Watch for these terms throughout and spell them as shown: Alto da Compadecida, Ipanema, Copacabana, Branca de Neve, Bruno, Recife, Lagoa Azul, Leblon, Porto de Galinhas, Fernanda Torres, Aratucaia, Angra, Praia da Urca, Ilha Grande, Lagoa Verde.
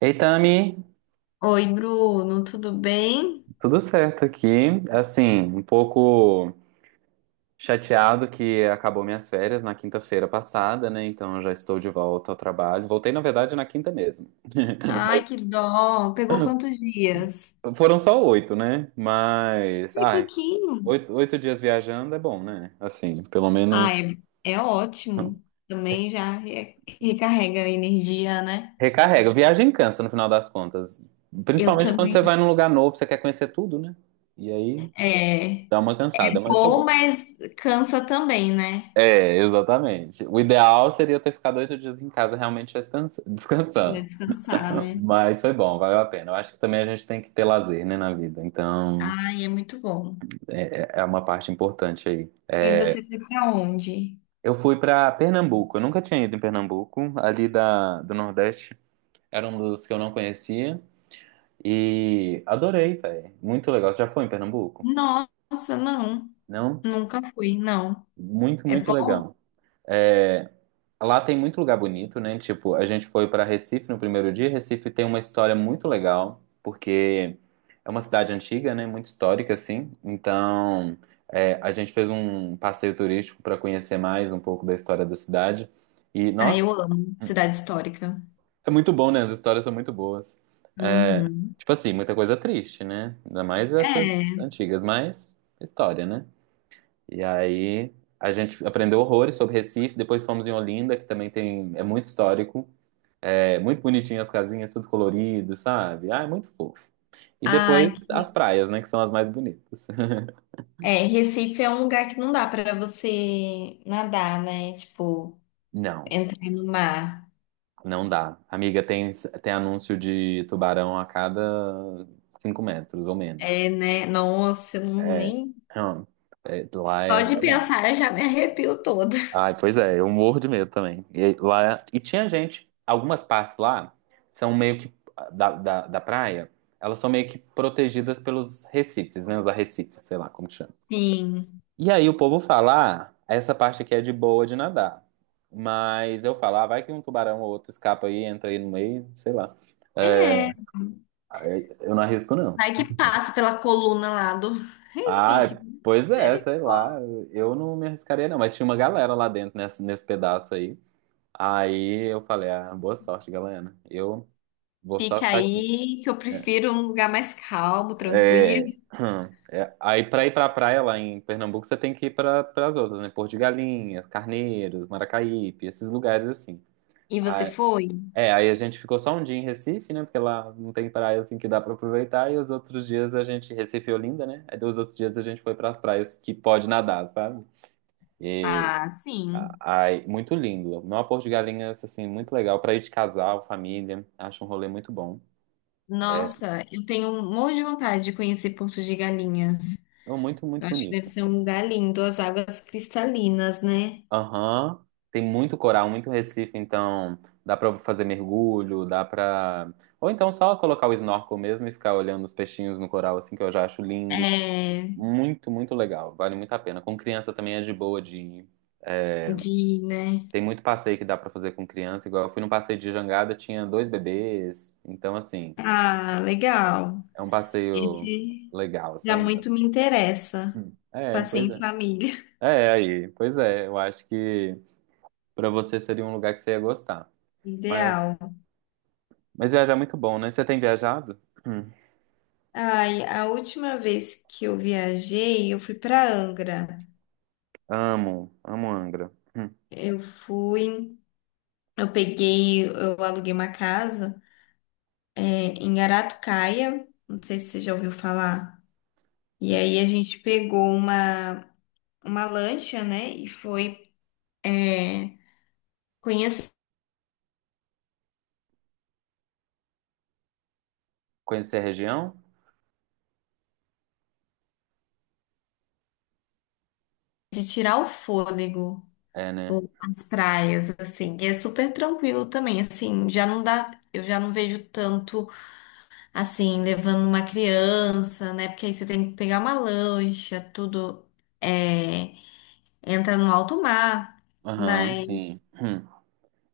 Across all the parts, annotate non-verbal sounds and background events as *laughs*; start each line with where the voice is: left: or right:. right: Ei, Tami,
left: Oi, Bruno, tudo bem?
right: tudo certo aqui? Assim, um pouco chateado que acabou minhas férias na quinta-feira passada, né? Então eu já estou de volta ao trabalho. Voltei, na verdade, na quinta mesmo. *laughs* Mas
left: Ai, que dó. Pegou quantos dias?
right: foram só oito, né? Mas,
left: E
right: ai,
left: pouquinho.
right: oito dias viajando é bom, né? Assim, pelo
left: Ah,
right: menos
left: é, é ótimo.
right: *laughs*
left: Também já recarrega a energia, né?
right: recarrega. Viagem cansa no final das contas.
left: Eu
right: Principalmente quando
left: também.
right: você vai num lugar novo, você quer conhecer tudo, né? E aí
left: É
right: dá uma cansada, mas foi
left: bom,
right: bom.
left: mas cansa também, né?
right: É, exatamente. O ideal seria eu ter ficado 8 dias em casa realmente
left: Pra
right: descansando.
left: descansar, né?
right: Mas foi bom, valeu a pena. Eu acho que também a gente tem que ter lazer, né, na vida. Então,
left: Ai, é muito bom.
right: é uma parte importante aí.
left: E você foi pra onde?
right: Eu fui pra Pernambuco. Eu nunca tinha ido em Pernambuco, ali do Nordeste. Era um dos que eu não conhecia. E adorei, velho. Muito legal. Você já foi em Pernambuco?
left: Nossa, não.
right: Não?
left: Nunca fui, não.
right: Muito,
left: É
right: muito
left: bom?
right: legal. É, lá tem muito lugar bonito, né? Tipo, a gente foi para Recife no primeiro dia. Recife tem uma história muito legal, porque é uma cidade antiga, né? Muito histórica, assim. Então, é, a gente fez um passeio turístico para conhecer mais um pouco da história da cidade. E,
left: Ah,
right: nossa,
left: eu amo. Cidade histórica.
right: é muito bom, né? As histórias são muito boas.
left: Uhum.
right: Tipo assim, muita coisa triste, né? Ainda mais essas
left: É.
right: antigas, mas história, né? E aí, a gente aprendeu horrores sobre Recife. Depois fomos em Olinda, que também tem, é muito histórico. É muito bonitinho as casinhas, tudo colorido, sabe? Ah, é muito fofo. E
left: Ai,
right: depois as praias, né? Que são as mais bonitas. *laughs*
left: é, Recife é um lugar que não dá pra você nadar, né? Tipo,
right: Não,
left: entrar no mar.
right: não dá. Amiga, tem anúncio de tubarão a cada 5 metros ou menos.
left: É, né? Nossa, eu não-
right: É,
left: nem.
right: hum, é, lá é
left: Só de
right: babado.
left: pensar eu já me arrepio toda.
right: Ai, pois é, eu morro de medo também. E, lá, é, e tinha gente, algumas partes lá são meio que da praia, elas são meio que protegidas pelos recifes, né? Os arrecifes, sei lá como que chama.
left: Sim.
right: E aí o povo fala, ah, essa parte aqui é de boa de nadar. Mas eu falo, ah, vai que um tubarão ou outro escapa aí, entra aí no meio, sei lá. É,
left: É.
right: eu não arrisco, não.
left: Vai que passa pela coluna lá do *laughs* Recife.
right: Ah, pois é, sei lá.
left: Misericórdia.
right: Eu não me arriscaria, não. Mas tinha uma galera lá dentro nesse pedaço aí. Aí eu falei, ah, boa sorte, galera. Eu vou só
left: Fica
right: ficar aqui.
left: aí que eu prefiro um lugar mais calmo, tranquilo.
right: É, *clears throat* é, aí pra ir pra praia lá em Pernambuco, você tem que ir para as outras, né? Porto de Galinhas, Carneiros, Maracaípe, esses lugares assim.
left: E você foi?
right: É, aí a gente ficou só um dia em Recife, né? Porque lá não tem praia assim que dá pra aproveitar. E os outros dias a gente, Recife e Olinda, né? Aí os outros dias a gente foi pras praias que pode nadar, sabe? E
left: Ah,
right: a-
left: sim.
right: aí, muito lindo. Uma Porto de Galinhas, assim, muito legal pra ir de casal, família. Acho um rolê muito bom.
left: Nossa, eu tenho um monte de vontade de conhecer Porto de Galinhas.
right: É muito, muito
left: Eu acho que deve
right: bonito.
left: ser um lugar lindo, as águas cristalinas, né?
right: Aham. Tem muito coral, muito Recife, então dá pra fazer mergulho, dá pra. Ou então só colocar o snorkel mesmo e ficar olhando os peixinhos no coral, assim, que eu já acho lindo.
left: É,
right: Muito, muito legal. Vale muito a pena. Com criança também é de boa de ir.
left: de, né?
right: Tem muito passeio que dá pra fazer com criança. Igual eu fui num passeio de jangada, tinha dois bebês. Então, assim,
left: Ah, legal.
right: é um passeio
left: Esse
right: legal,
left: já
right: sabe?
left: muito me interessa.
right: Hum.
left: O
right: É,
left: passeio
right: pois
left: em
right: é.
left: família,
right: É, aí, pois é. Eu acho que pra você seria um lugar que você ia gostar.
left: *laughs*
right: Mas,
left: ideal.
right: mas viajar é muito bom, né? Você tem viajado? Hum.
left: Ai, a última vez que eu viajei, eu fui para Angra.
right: Amo, amo Angra. Hum.
left: Eu fui, eu aluguei uma casa, é, em Aratucaia, não sei se você já ouviu falar. E aí a gente pegou uma lancha, né? E foi, é, conheço
right: Conhecer a região?
left: de tirar o fôlego,
right: É, né?
left: as praias, assim, e é super tranquilo também, assim, já não dá, eu já não vejo tanto, assim, levando uma criança, né, porque aí você tem que pegar uma lancha, tudo, é, entra no alto mar,
right: Aham,
left: mas
right: sim. Hum.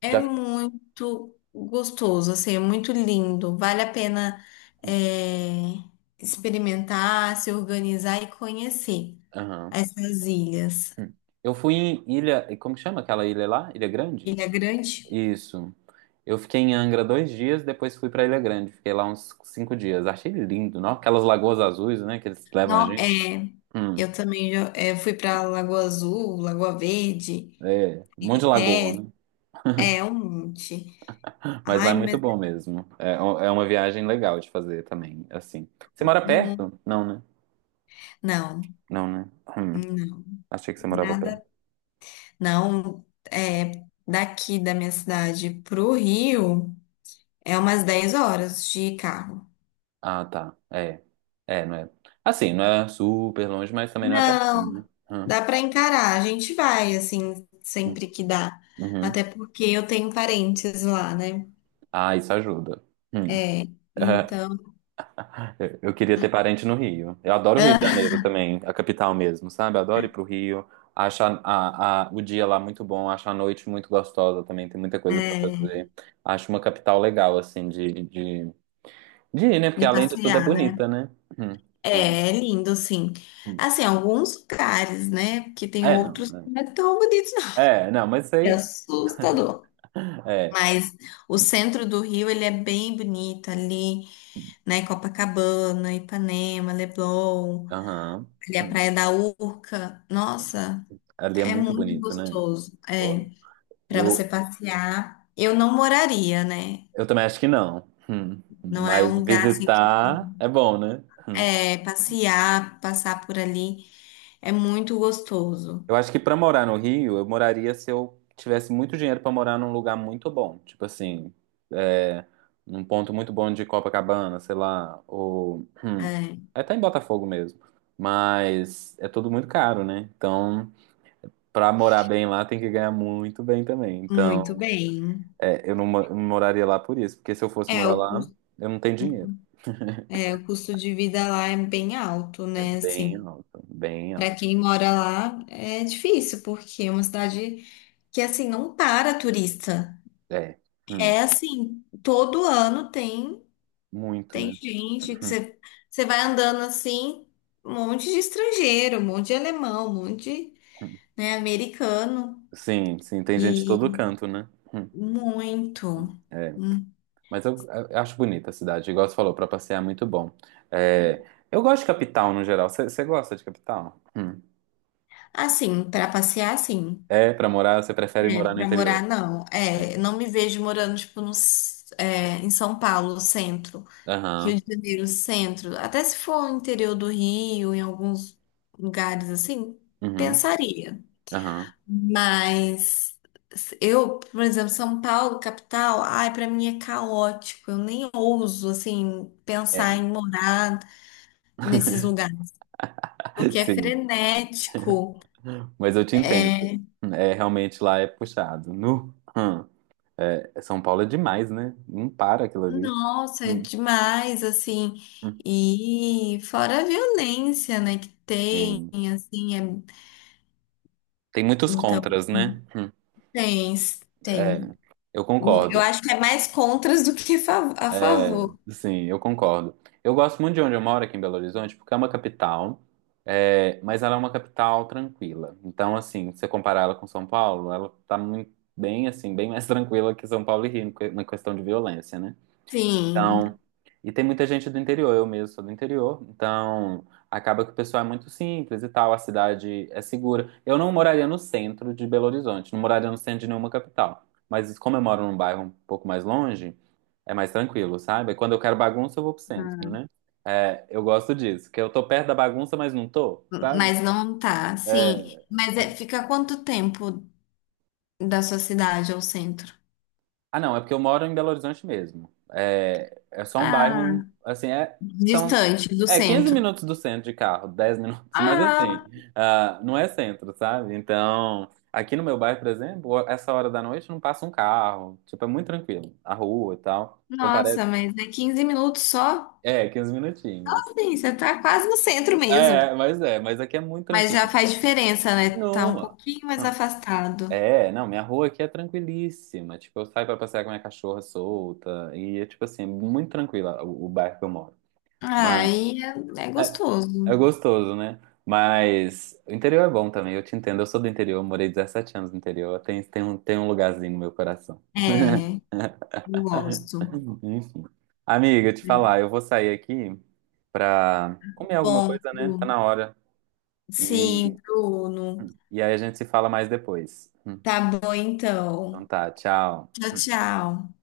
left: é
right: Já.
left: muito gostoso, assim, é muito lindo, vale a pena,
right: Hum.
left: é, experimentar, se organizar e conhecer
right: Aham.
left: essas ilhas.
right: Hum. Eu fui em Ilha, e como que chama aquela ilha lá? Ilha Grande?
left: Ilha Grande.
right: Isso. Eu fiquei em Angra 2 dias, depois fui pra Ilha Grande. Fiquei lá uns 5 dias. Achei lindo, não? Aquelas lagoas azuis, né, que eles levam a
left: Não,
right: gente.
left: é,
right: Hum,
left: eu também já, fui pra Lagoa Azul, Lagoa Verde,
right: é, um monte de lagoa,
left: é,
right: né?
left: é um monte.
right: Mas lá
left: Ai,
right: é muito
left: mas
right: bom mesmo. É, é uma viagem legal de fazer também, assim. Você mora
left: hum,
right: perto? Não, né?
left: não,
right: Não, né? Hum,
left: não,
right: achei que você morava perto.
left: nada, não, é, daqui da minha cidade pro Rio é umas 10 horas de carro.
right: Ah, tá. É. É, não é. Assim, não é super longe, mas também não é pertinho,
left: Não,
right: né? Hum.
left: dá pra encarar, a gente vai assim
right: Hum,
left: sempre que dá, até
right: uhum.
left: porque eu tenho parentes lá, né?
right: Ah, isso ajuda. Hum.
left: É,
right: *laughs*
left: então,
right: Eu queria ter parente no Rio. Eu adoro o Rio de
left: *laughs*
right: Janeiro também, a capital mesmo, sabe? Eu adoro ir pro Rio. Acho o dia lá muito bom, acho a noite muito gostosa também, tem muita coisa pra
left: é,
right: fazer. Acho uma capital legal, assim, de ir, né? Porque
left: de
right: além de tudo é
left: passear.
right: bonita, né? Hum. Tipo,
left: É, é lindo, sim.
right: hum.
left: Assim, alguns lugares, né? Porque tem
right: É,
left: outros que
right: não.
left: não é tão bonitos, não. *laughs*
right: É, é, não, mas isso
left: É
right: aí.
left: assustador.
right: É.
left: Mas o centro do Rio, ele é bem bonito ali, né? Copacabana, Ipanema, Leblon,
right: Aham.
left: ali a
right: Hum,
left: Praia da Urca.
right: sim.
left: Nossa,
right: Ali é
left: é
right: muito
left: muito
right: bonito, né?
left: gostoso.
right: Ó,
left: É, para você
right: Eu,
left: passear. Eu não moraria, né?
right: Eu também acho que não. Hum.
left: Não é um
right: Mas
left: lugar assim que
right: visitar é bom, né? Hum.
left: é passear, passar por ali é muito gostoso.
right: Eu acho que pra morar no Rio, eu moraria se eu tivesse muito dinheiro pra morar num lugar muito bom. Tipo assim, é, num ponto muito bom de Copacabana, sei lá, ou
left: É.
right: até em Botafogo mesmo. Mas é tudo muito caro, né? Então, pra morar bem lá, tem que ganhar muito bem também.
left: Muito
right: Então,
left: bem.
right: é, eu não moraria lá por isso, porque se eu fosse
left: É,
right: morar lá, eu não tenho dinheiro.
left: é, o custo de vida lá é bem alto,
right: É
left: né?
right: bem
left: Assim,
right: alto, bem
left: para
right: alto.
left: quem mora lá é difícil, porque é uma cidade que, assim, não para turista.
right: É. Hum.
left: É assim, todo ano tem,
right: Muito,
left: tem
right: né?
left: gente, que
right: *laughs*
left: você, você vai andando assim, um monte de estrangeiro, um monte de alemão, um monte de, né, americano.
right: Sim, sim, tem gente de todo
left: E
right: canto, né? *laughs*
left: muito.
right: É,
left: Hum.
right: mas eu acho bonita a cidade, igual você falou, pra passear é muito bom. É, eu gosto de capital no geral. Você gosta de capital? Hum.
left: Assim, para passear, sim.
right: É, pra morar, você prefere
left: É,
right: morar no
left: para morar,
right: interior?
left: não. É, não me vejo morando, tipo, no, s- é, em São Paulo, centro.
right: Aham,
left: Rio de Janeiro, centro. Até se for no interior do Rio, em alguns lugares assim,
right: uhum,
left: pensaria.
right: aham.
left: Mas eu, por exemplo, São Paulo, capital, ai, para mim é caótico. Eu nem ouso, assim,
right: É.
left: pensar em morar nesses
right: *laughs*
left: lugares. Porque é
right: Sim,
left: frenético.
right: mas eu te entendo.
left: É,
right: É, realmente lá é puxado. Nu. Hum. É, São Paulo é demais, né? Não para aquilo ali.
left: nossa, é
right: Hum,
left: demais, assim.
right: hum.
left: E fora a violência, né, que tem,
right: Sim.
left: assim, é...
right: Tem muitos
left: Então,
right: contras, né? Hum.
left: tem,
right: É.
left: tem.
right: Eu
left: Eu
right: concordo.
left: acho que é mais contras do que a favor.
right: Sim, eu concordo. Eu gosto muito de onde eu moro aqui em Belo Horizonte, porque é uma capital, é, mas ela é uma capital tranquila. Então, assim, se você comparar ela com São Paulo, ela tá muito bem, assim, bem mais *laughs* tranquila que São Paulo e Rio na questão de violência, né?
left: Sim,
right: Então, e tem muita gente do interior, eu mesmo sou do interior, então acaba que o pessoal é muito simples e tal, a cidade é segura. Eu não moraria no centro de Belo Horizonte, não moraria no centro de nenhuma capital, mas como eu moro num bairro um pouco mais longe, é mais tranquilo, sabe? Quando eu quero bagunça, eu vou pro centro, né? É, eu gosto disso, que eu tô perto da bagunça, mas não tô, sabe?
left: mas não tá, sim.
right: É.
left: Mas fica quanto tempo da sua cidade ao centro?
right: Ah, não, é porque eu moro em Belo Horizonte mesmo. É, é só um
left: Ah,
right: bairro, assim, é, são
left: distante do
right: é 15
left: centro.
right: minutos do centro de carro, *laughs* 10 minutos, mas
left: Ah,
right: assim, ah, não é centro, sabe? Então, aqui no meu bairro, por exemplo, essa hora da noite não passa um carro, tipo, é muito tranquilo, a rua e tal. Então parece,
left: nossa, mas é 15 minutos só?
right: é, 15 minutinhos.
left: Assim, você tá quase no centro mesmo.
right: É, mas aqui é muito
left: Mas já
right: tranquilo.
left: faz diferença, né? Tá um
right: Não.
left: pouquinho mais afastado.
right: É, não, minha rua aqui é tranquilíssima. Tipo, eu saio pra passear com minha cachorra solta e é tipo assim, é muito tranquila o bairro que eu moro. Mas
left: Aí é, é
right: é,
left: gostoso.
right: é gostoso, né? Mas o interior é bom também, eu te entendo. Eu sou do interior, eu morei 17 anos no interior. Tem um lugarzinho no meu coração.
left: É,
right: *laughs*
left: eu gosto.
right: Enfim. Amiga, te falar, eu vou sair aqui pra comer alguma
left: Bom,
right: coisa, né? Tá
left: Bruno.
right: na hora.
left: Sim,
right: E,
left: Bruno.
right: e aí a gente se fala mais depois. Hum.
left: Tá bom
right: Então
left: então.
right: tá, tchau.
left: Tchau, tchau.